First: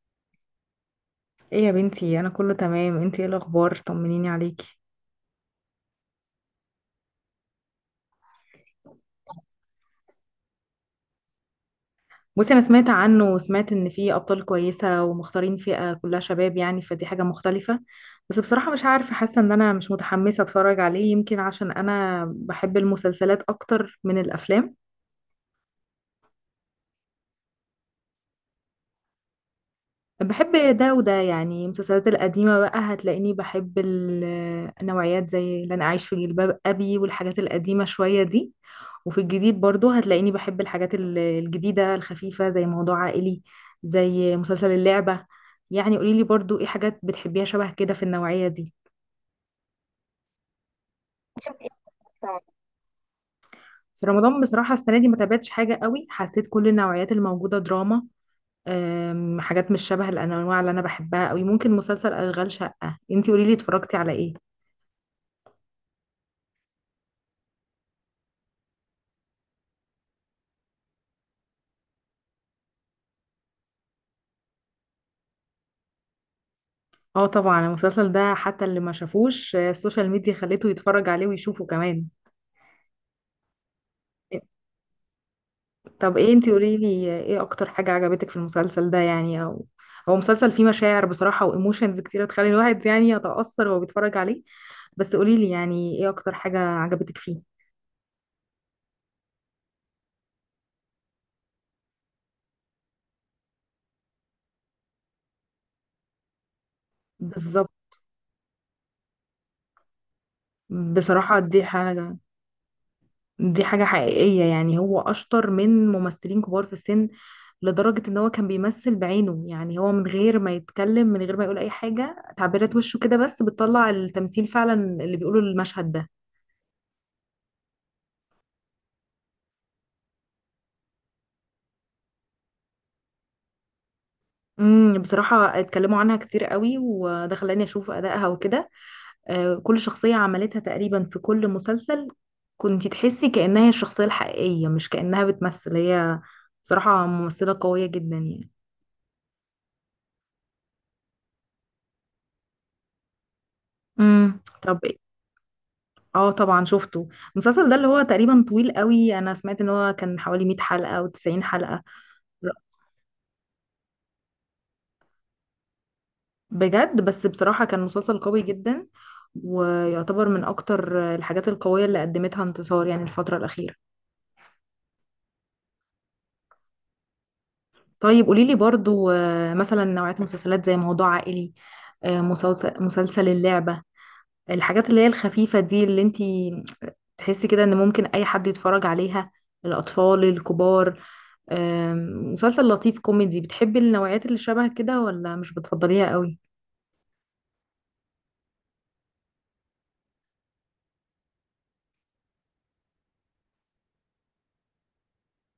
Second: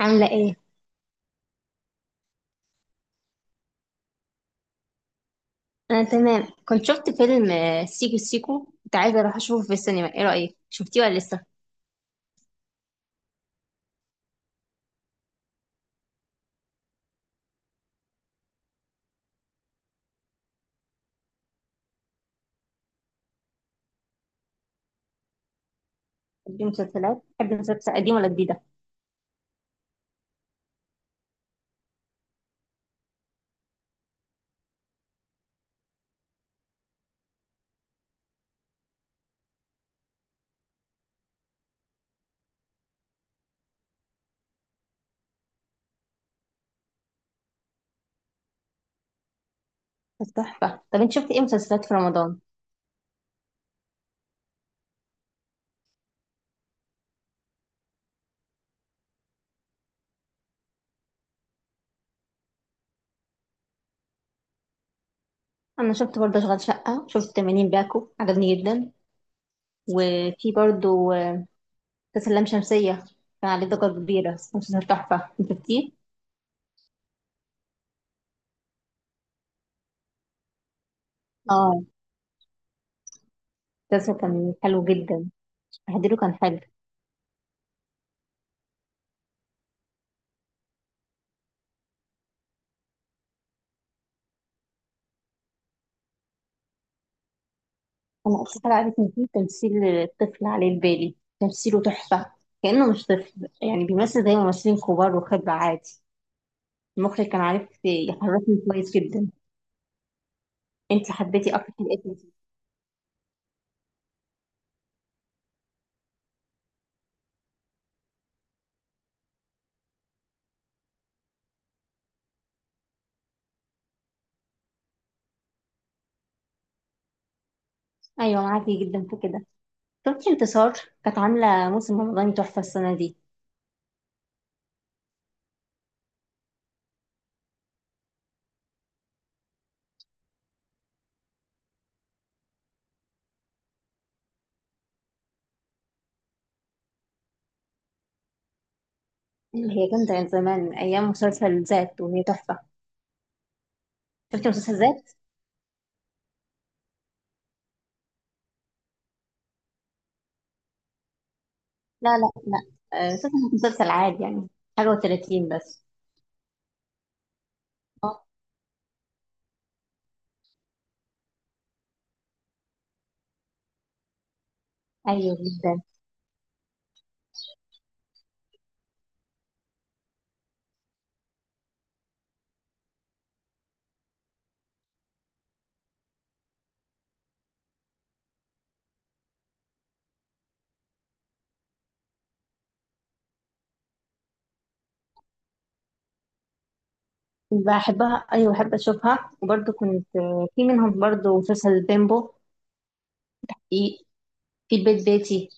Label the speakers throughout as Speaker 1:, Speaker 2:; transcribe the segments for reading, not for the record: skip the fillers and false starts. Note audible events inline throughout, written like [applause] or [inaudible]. Speaker 1: عاملة ايه؟
Speaker 2: ايه يا بنتي، انا كله تمام. انتي ايه الاخبار؟ طمنيني عليكي.
Speaker 1: أنا تمام كنت شفت فيلم سيكو سيكو، كنت عايزة أروح أشوفه في السينما، ايه رأيك؟ شفتيه ولا لسه؟
Speaker 2: بصي، انا سمعت عنه وسمعت ان فيه ابطال كويسه ومختارين فئه كلها شباب، يعني فدي حاجه مختلفه. بس بصراحه مش عارفه، حاسه ان انا مش متحمسه اتفرج عليه، يمكن عشان انا بحب المسلسلات اكتر من الافلام.
Speaker 1: دي مسلسلات، بحب المسلسلات قديمة ولا جديدة؟
Speaker 2: بحب ده وده. يعني المسلسلات القديمة بقى هتلاقيني بحب النوعيات، زي اللي أنا أعيش في جلباب أبي والحاجات القديمة شوية دي. وفي الجديد برضو هتلاقيني بحب الحاجات الجديدة الخفيفة، زي موضوع عائلي، زي مسلسل اللعبة. يعني قوليلي برضو، ايه حاجات بتحبيها شبه كده في النوعية دي؟
Speaker 1: بس تحفة. طب انت شفت ايه مسلسلات في رمضان؟
Speaker 2: في رمضان بصراحة السنة دي ما تابعتش حاجة قوي، حسيت كل النوعيات الموجودة دراما. حاجات مش شبه الأنواع اللي أنا بحبها قوي. ممكن مسلسل أشغال شقة. انتي قوليلي، اتفرجتي على ايه؟
Speaker 1: أنا شفت برضه أشغال شقة، شفت 80 باكو، عجبني جدا. وفي برضه مسلسل لام شمسية، كان عليه ضجة كبيرة، بس مسلسل تحفة، انت شفتيه؟
Speaker 2: اه طبعا، المسلسل ده حتى اللي ما شافوش السوشيال ميديا خليته يتفرج عليه ويشوفه
Speaker 1: اه،
Speaker 2: كمان.
Speaker 1: المسلسل
Speaker 2: إيه.
Speaker 1: كان حلو جدا،
Speaker 2: طب
Speaker 1: تحضيره
Speaker 2: ايه،
Speaker 1: كان
Speaker 2: انتي
Speaker 1: حلو.
Speaker 2: قوليلي ايه اكتر حاجة عجبتك في المسلسل ده، يعني او هو مسلسل فيه مشاعر بصراحة، وايموشنز كتيرة تخلي الواحد يعني يتأثر وهو بيتفرج عليه. بس قوليلي يعني ايه اكتر حاجة عجبتك فيه؟
Speaker 1: انا اصلا عارف ان في تمثيل الطفل عليه البالي، تمثيله تحفه. كانه مش طفل، يعني بيمثل زي ممثلين كبار وخبره عادي. المخرج كان عارف
Speaker 2: بالظبط.
Speaker 1: يحركني كويس جدا. انت
Speaker 2: بصراحة
Speaker 1: حبيتي
Speaker 2: دي
Speaker 1: اكتر حلقه
Speaker 2: حاجة،
Speaker 1: فيه؟
Speaker 2: دي حاجة حقيقية. يعني هو أشطر من ممثلين كبار في السن، لدرجة إن هو كان بيمثل بعينه. يعني هو من غير ما يتكلم، من غير ما يقول أي حاجة، تعبيرات وشه كده بس بتطلع التمثيل فعلا اللي بيقوله المشهد ده.
Speaker 1: ايوه، معاكي جدا في كده. شفتي انتصار؟ كانت عامله موسم رمضاني تحفه السنه دي،
Speaker 2: بصراحة اتكلموا عنها كتير قوي، وده خلاني أشوف أدائها وكده. كل شخصية عملتها تقريبا في كل مسلسل كنت تحسي كأنها هي الشخصية الحقيقية، مش كأنها بتمثل هي. بصراحة ممثلة قوية جدا يعني.
Speaker 1: اللي هي كانت من زمان من ايام مسلسل ذات، وهي تحفه. شفتي
Speaker 2: طب.
Speaker 1: مسلسل ذات؟
Speaker 2: اه طبعا شفته. المسلسل ده اللي هو تقريبا طويل قوي، انا سمعت ان هو كان حوالي 100 حلقة او 90 حلقة.
Speaker 1: لا، لا، لا، مسلسل عادي يعني، حاجه و30 بس.
Speaker 2: بجد. بس بصراحة كان مسلسل
Speaker 1: اه.
Speaker 2: قوي جدا، ويعتبر من اكتر الحاجات القوية اللي قدمتها انتصار يعني الفترة الأخيرة.
Speaker 1: ايوه جدا.
Speaker 2: طيب قوليلي برضو مثلا نوعية مسلسلات زي موضوع عائلي، مسلسل اللعبة، الحاجات اللي هي الخفيفة دي، اللي انتي تحسي كده ان ممكن اي حد يتفرج عليها، الأطفال، الكبار. آم، مسلسل لطيف كوميدي، بتحبي النوعيات اللي شبه كده ولا مش بتفضليها قوي؟
Speaker 1: بحبها، ايوه، بحب اشوفها، وبرضه كنت، في منهم برضه مسلسل بيمبو، في في البيت بيتي،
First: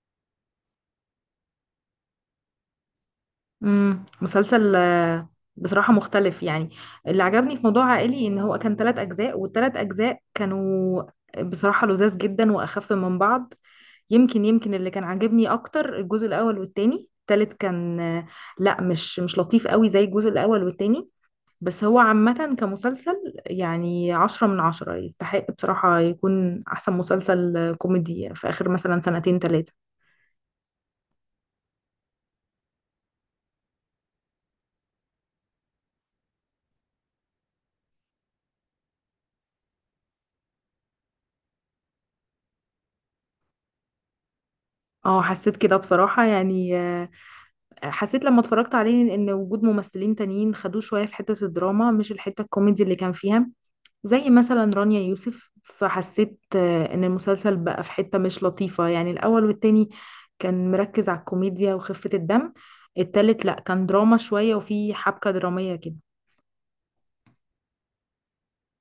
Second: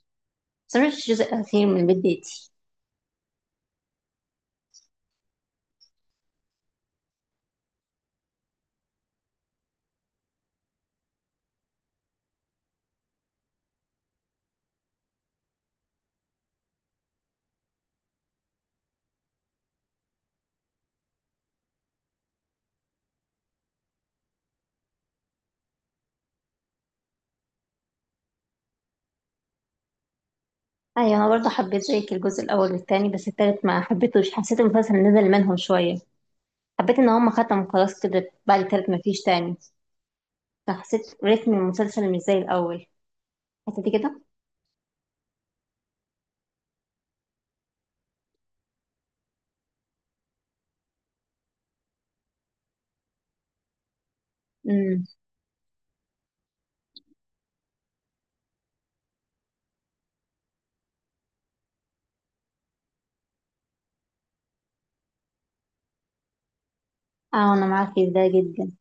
Speaker 1: بس أنا مش الجزء الاخير من البيت بيتي.
Speaker 2: مسلسل بصراحة مختلف يعني. اللي عجبني في موضوع عائلي ان هو كان 3 اجزاء، والثلاث اجزاء كانوا بصراحة لذاذ جدا واخف من بعض. يمكن اللي كان عاجبني اكتر الجزء الاول والتاني. التالت كان لا، مش لطيف قوي زي الجزء الاول والتاني. بس هو عامة كمسلسل يعني 10 من 10، يستحق بصراحة يكون أحسن مسلسل كوميدي في آخر مثلا سنتين تلاتة.
Speaker 1: ايوه، انا برضه حبيت زيك الجزء الاول والتاني، بس التالت ما حبيتهوش، حسيت المسلسل نزل منهم شويه. حبيت ان هم ختموا خلاص كده بعد التالت، ما فيش تاني، فحسيت رتم المسلسل مش زي الاول. حسيتي كده؟
Speaker 2: اه حسيت كده بصراحة يعني. حسيت لما اتفرجت عليه إن وجود ممثلين تانيين خدوه شوية في حتة الدراما، مش الحتة الكوميدي اللي كان فيها، زي مثلا رانيا
Speaker 1: امم.
Speaker 2: يوسف. فحسيت إن المسلسل بقى في حتة مش لطيفة. يعني الأول والتاني كان مركز على الكوميديا وخفة الدم. التالت لأ، كان دراما شوية وفي حبكة درامية كده.
Speaker 1: اه، انا معاكي في ده جدا.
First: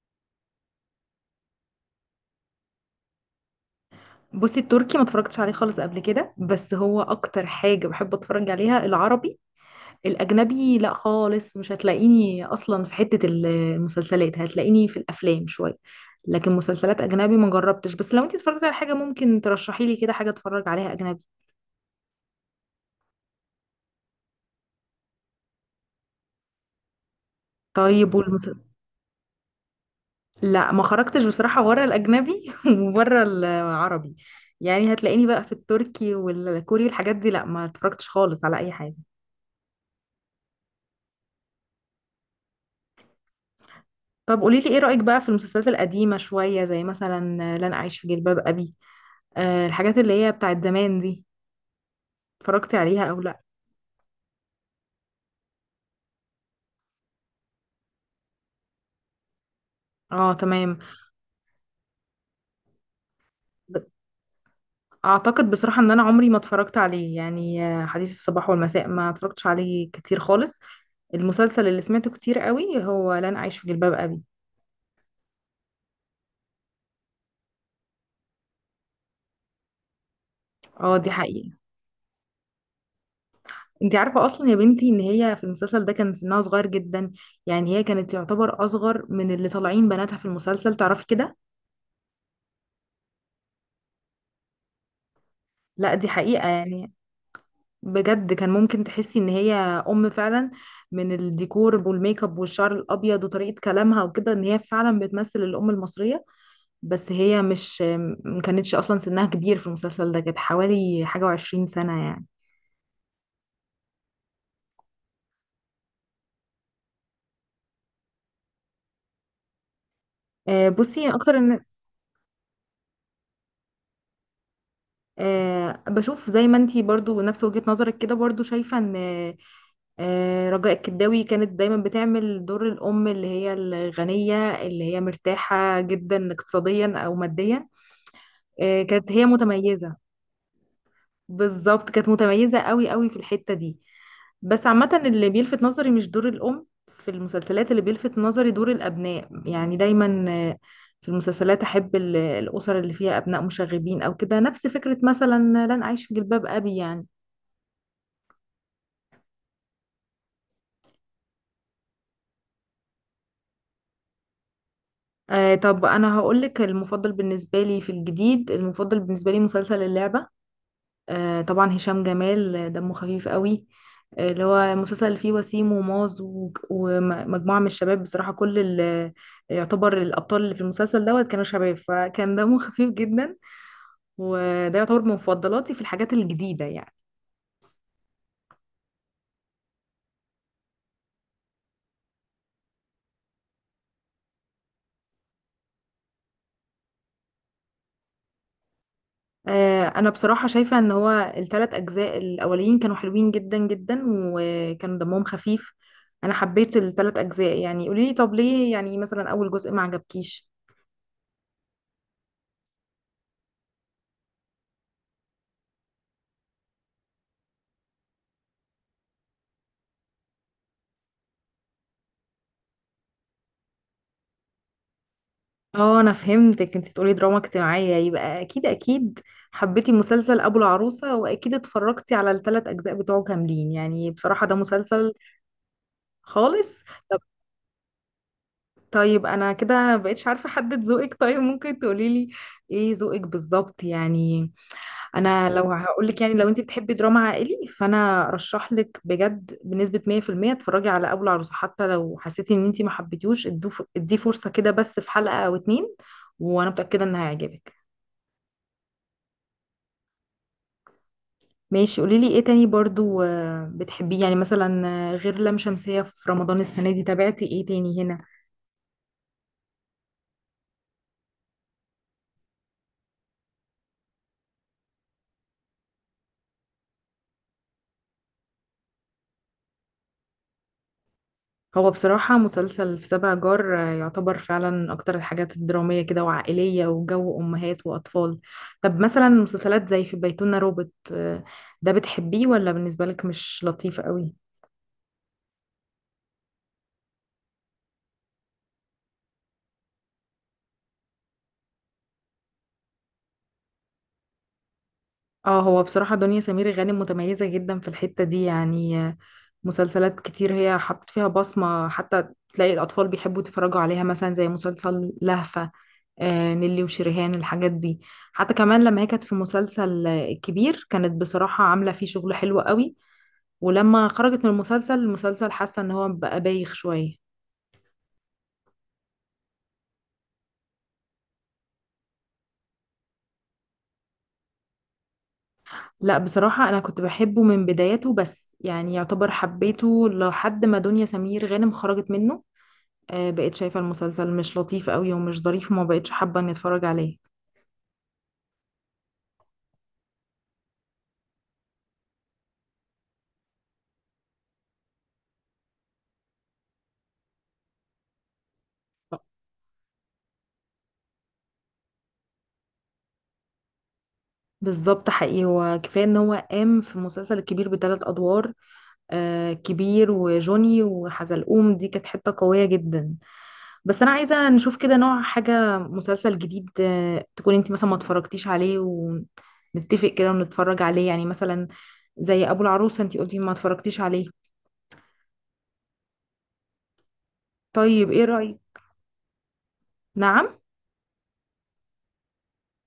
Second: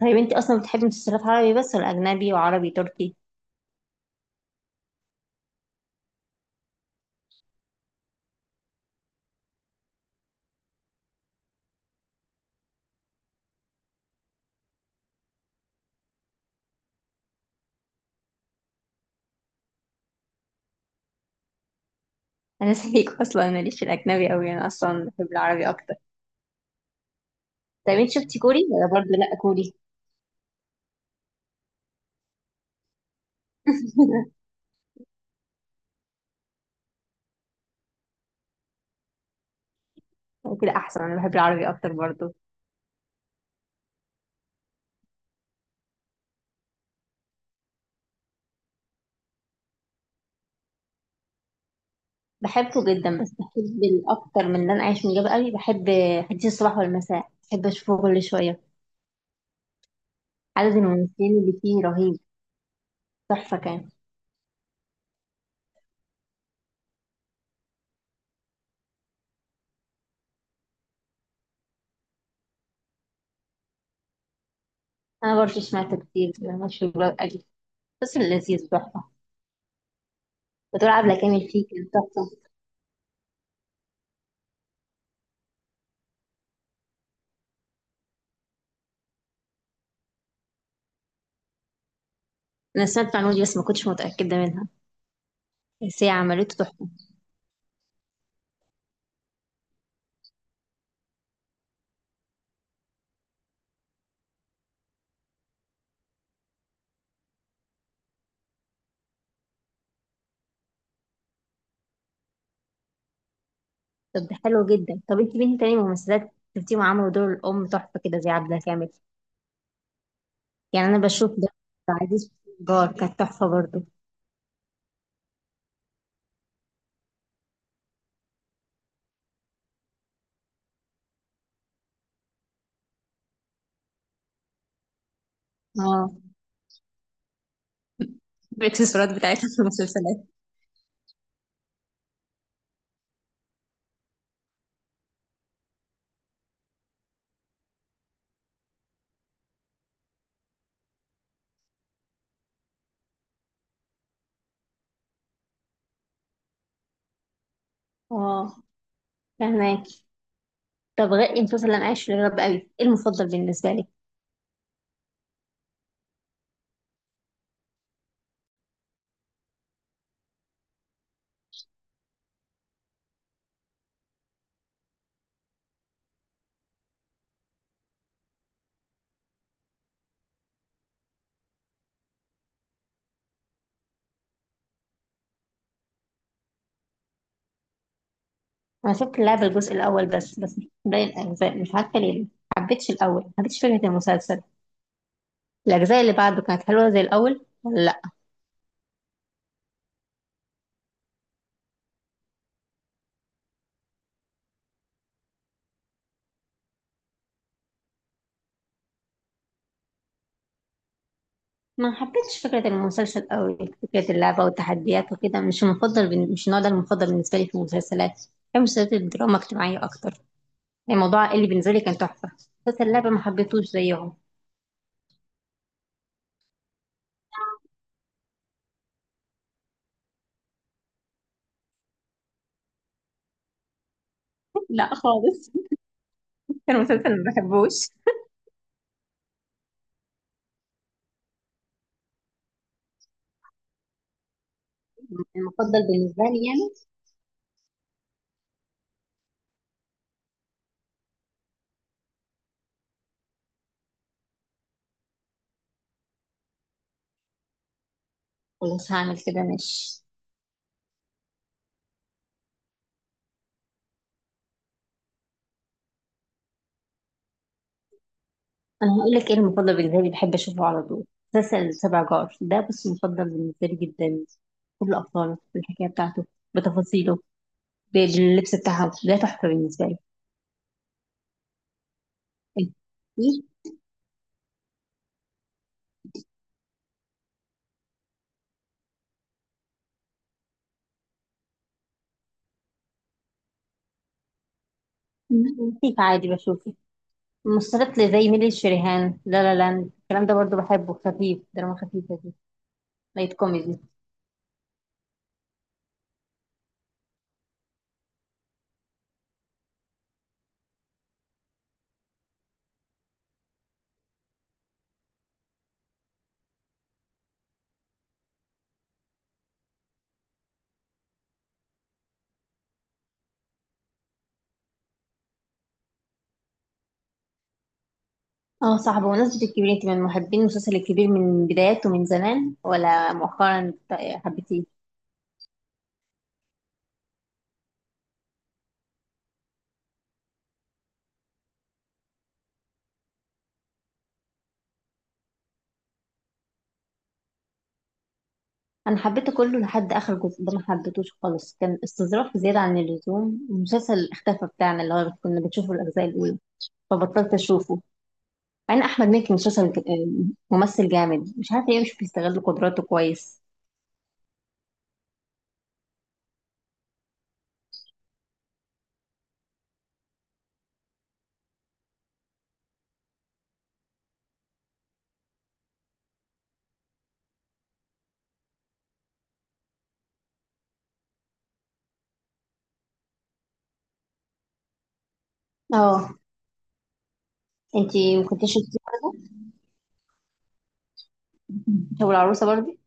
Speaker 1: طيب انت اصلا بتحبي مسلسلات عربي بس، ولا اجنبي وعربي تركي؟
Speaker 2: بصي، التركي ما اتفرجتش عليه خالص قبل كده، بس هو اكتر حاجة بحب اتفرج عليها العربي. الاجنبي لا خالص، مش هتلاقيني اصلا في حتة المسلسلات، هتلاقيني في الافلام شوية. لكن مسلسلات اجنبي ما جربتش، بس لو انت اتفرجتي على حاجة ممكن ترشحي لي كده حاجة اتفرج عليها اجنبي.
Speaker 1: انا [laughs] زيك اصلا ماليش في الاجنبي قوي، انا اصلا بحب العربي اكتر. طيب انت
Speaker 2: طيب
Speaker 1: شفتي كوري ولا برضه لا كوري؟
Speaker 2: لا، ما خرجتش بصراحة بره الاجنبي [laughs] وبره العربي.
Speaker 1: [laughs]
Speaker 2: يعني هتلاقيني بقى في التركي والكوري والحاجات دي. لا ما اتفرجتش خالص على اي حاجة.
Speaker 1: كده احسن، انا بحب العربي اكتر برضه.
Speaker 2: طب قولي لي، ايه رأيك بقى في المسلسلات القديمة شوية، زي مثلا لن أعيش في جلباب أبي، الحاجات اللي هي بتاعت زمان دي، اتفرجتي
Speaker 1: بحبه
Speaker 2: عليها أو
Speaker 1: جدا، بس
Speaker 2: لأ؟
Speaker 1: بحب الاكتر من اللي انا عايش من جنب قوي، بحب حديث الصباح والمساء، بحب اشوفه كل شويه.
Speaker 2: اه
Speaker 1: عدد
Speaker 2: تمام.
Speaker 1: الممثلين اللي فيه رهيب، تحفه
Speaker 2: ب-
Speaker 1: كان.
Speaker 2: اعتقد بصراحة ان انا عمري ما اتفرجت عليه، يعني حديث الصباح والمساء ما اتفرجتش عليه كتير خالص. المسلسل اللي سمعته كتير قوي هو لن أعيش في جلباب أبي.
Speaker 1: انا برضه سمعت كتير، مش قوي، بس لذيذ، تحفه. بتقول
Speaker 2: اه، دي
Speaker 1: عبلة كامل
Speaker 2: حقيقة.
Speaker 1: فيه كان تحفه.
Speaker 2: انتي عارفة اصلا يا بنتي ان هي في المسلسل ده كان سنها صغير جدا؟ يعني هي كانت تعتبر اصغر من اللي طالعين بناتها في المسلسل، تعرفي كده.
Speaker 1: انا سمعت المعلومه دي، بس ما كنتش متاكده منها.
Speaker 2: لا،
Speaker 1: بس
Speaker 2: دي
Speaker 1: هي
Speaker 2: حقيقة
Speaker 1: عملته تحفه.
Speaker 2: يعني. بجد، كان ممكن تحسي ان هي ام فعلا، من الديكور والميك اب والشعر الابيض وطريقه كلامها وكده، ان هي فعلا بتمثل الام المصريه. بس هي مش، ما كانتش اصلا سنها كبير في المسلسل ده، كانت حوالي 21 سنه يعني.
Speaker 1: طب ده حلو جدا، طب انت مين تاني ممثلات شفتيهم عملوا دور الام تحفه كده زي عبلة كامل؟ يعني انا
Speaker 2: بصي
Speaker 1: بشوف
Speaker 2: اكتر
Speaker 1: ده،
Speaker 2: ان
Speaker 1: عزيز جار كانت تحفه برضو.
Speaker 2: بشوف زي ما انتي برضو نفس وجهه نظرك كده، برضو شايفه ان رجاء الكداوي كانت دايما بتعمل دور الام، اللي هي الغنيه، اللي هي مرتاحه
Speaker 1: اه،
Speaker 2: جدا اقتصاديا او ماديا. كانت
Speaker 1: الاكسسوارات
Speaker 2: هي
Speaker 1: بتاعتها في
Speaker 2: متميزه.
Speaker 1: المسلسلات.
Speaker 2: بالظبط، كانت متميزة قوي قوي في الحتة دي. بس عامة اللي بيلفت نظري مش دور الأم في المسلسلات، اللي بيلفت نظري دور الأبناء. يعني دايما في المسلسلات أحب الأسر اللي فيها أبناء مشاغبين أو كده، نفس فكرة مثلا لن أعيش في جلباب أبي يعني.
Speaker 1: اه، فهماك. طب غير المسلسل اللي انا عايش في الرب قوي، ايه المفضل بالنسبه لي؟
Speaker 2: طب أنا هقولك المفضل بالنسبة لي في الجديد، المفضل بالنسبة لي مسلسل اللعبة. طبعا هشام جمال دمه خفيف قوي. اللي هو مسلسل اللي فيه وسيم وماز ومجموعة من الشباب، بصراحة كل يعتبر الأبطال اللي في المسلسل دوت كانوا شباب، فكان دمه [laughs] خفيف جدا. وده يعتبر من مفضلاتي في الحاجات الجديدة يعني.
Speaker 1: انا شفت لعبه الجزء الاول بس، مش باقي الاجزاء، مش عارفه ليه ما حبيتش الاول، ما حبيتش فكره المسلسل. الاجزاء اللي بعده كانت حلوه زي الاول ولا لا؟
Speaker 2: أنا بصراحة شايفة إن هو الـ3 أجزاء الأولين كانوا حلوين جدا جدا وكانوا دمهم خفيف. أنا حبيت الـ3 أجزاء. يعني قوليلي طب ليه يعني مثلا أول جزء ما عجبكيش؟
Speaker 1: ما حبيتش فكره المسلسل قوي، فكره اللعبه والتحديات وكده مش المفضل مش النوع ده المفضل بالنسبه لي في المسلسلات. بحب مسلسلات الدراما الاجتماعيه اكتر، الموضوع اللي بالنسبه لي كان تحفه. مسلسل اللعبه ما حبيتهوش زيهم.
Speaker 2: اه، انا فهمتك. انت تقولي دراما اجتماعية، يبقى اكيد اكيد حبيتي مسلسل ابو العروسة، واكيد اتفرجتي على الـ3 اجزاء بتوعه كاملين. يعني بصراحة ده
Speaker 1: [laughs] لا
Speaker 2: مسلسل
Speaker 1: خالص، كان
Speaker 2: خالص.
Speaker 1: مسلسل
Speaker 2: طب،
Speaker 1: ما بحبوش.
Speaker 2: طيب انا كده مبقتش عارفة احدد ذوقك. طيب ممكن تقوليلي ايه ذوقك بالظبط يعني؟ انا لو
Speaker 1: المفضل
Speaker 2: هقولك،
Speaker 1: بالنسبه
Speaker 2: يعني
Speaker 1: لي
Speaker 2: لو انت
Speaker 1: يعني.
Speaker 2: بتحبي دراما عائلي، فانا ارشح لك بجد بنسبة 100% اتفرجي على ابو العروسة. حتى لو حسيتي ان انت ما حبيتيهوش، اديه فرصة كده بس في حلقة او اتنين، وانا متأكدة ان هيعجبك.
Speaker 1: خلاص هعمل كده، ماشي.
Speaker 2: ماشي. قوليلي ايه تاني برضو بتحبيه، يعني مثلا، غير لام شمسية، في رمضان السنة دي تابعتي ايه تاني هنا؟
Speaker 1: انا هقول لك ايه المفضل بالنسبه لي، بحب اشوفه على طول، مسلسل سبع جار ده بس مفضل بالنسبه لي جدا. كل ابطاله، بالحكايه بتاعته، بتفاصيله، باللبس بتاعهم، ده تحفه بالنسبه لي.
Speaker 2: هو بصراحة
Speaker 1: إيه؟
Speaker 2: مسلسل في سبع جار يعتبر فعلا اكتر الحاجات الدرامية كده وعائلية وجو امهات واطفال. طب مثلا مسلسلات زي في بيتنا روبوت ده بتحبيه ولا بالنسبة لك مش لطيف قوي؟
Speaker 1: لطيف عادي بشوفه. مسلسلات زي ميلي الشريهان، لا لا لاند، الكلام ده برضو بحبه، خفيف، دراما خفيفه دي، لايت كوميدي.
Speaker 2: اه، هو بصراحة دنيا سمير غانم متميزة جدا في الحتة دي يعني. مسلسلات كتير هي حطت فيها بصمة، حتى تلاقي الأطفال بيحبوا يتفرجوا عليها، مثلا زي مسلسل لهفة، نيلي وشريهان، الحاجات دي. حتى كمان لما هي كانت في مسلسل الكبير، كانت بصراحة عاملة فيه شغل حلو قوي. ولما خرجت من المسلسل، حاسة ان هو بقى بايخ شوية.
Speaker 1: اه صح، بمناسبة الكبير، انت من محبين المسلسل الكبير من بداياته من زمان، ولا مؤخرا حبيتيه؟
Speaker 2: لا، بصراحة انا كنت بحبه من بدايته، بس يعني يعتبر حبيته لحد ما دنيا سمير غانم خرجت منه. بقيت شايفة المسلسل مش لطيف قوي ومش ظريف، وما بقتش حابة اني اتفرج عليه.
Speaker 1: انا حبيته كله لحد اخر جزء ده، ما حبيتوش خالص، كان استظراف زيادة عن اللزوم. المسلسل اختفى بتاعنا اللي هو كنا بنشوفه الاجزاء الاولى، فبطلت اشوفه. مع ان احمد مكي مسلسل ممثل جامد، مش عارفة ليه مش بيستغل قدراته كويس.
Speaker 2: بالظبط، حقيقي. هو كفاية ان هو قام في المسلسل الكبير بـ3 ادوار، كبير وجوني وحزلقوم. دي كانت حتة قوية جدا. بس أنا عايزة نشوف كده نوع حاجة مسلسل جديد، تكون انت مثلا ما اتفرجتيش عليه، ونتفق كده ونتفرج عليه يعني، مثلا زي أبو العروسة. انت قلتي ما اتفرجتيش عليه.
Speaker 1: اه.
Speaker 2: طيب
Speaker 1: انتي
Speaker 2: ايه
Speaker 1: ما كنتيش
Speaker 2: رأيك؟
Speaker 1: شفتيه برضه؟
Speaker 2: نعم؟
Speaker 1: شو العروسة برضه؟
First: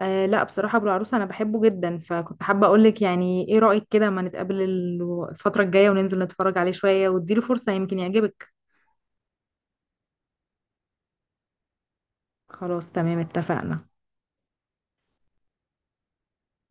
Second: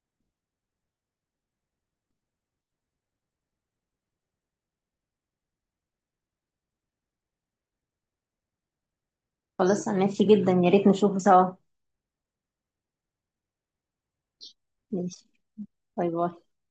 Speaker 2: لا، بصراحة أبو العروسة أنا بحبه جدا، فكنت حابة أقولك يعني ايه رأيك كده ما نتقابل الفترة الجاية وننزل نتفرج عليه شوية، واديله فرصة يمكن يعجبك.
Speaker 1: خلاص، انا نفسي جدا، يا ريت نشوفه سوا.
Speaker 2: خلاص، تمام، اتفقنا.
Speaker 1: ماشي. باي باي.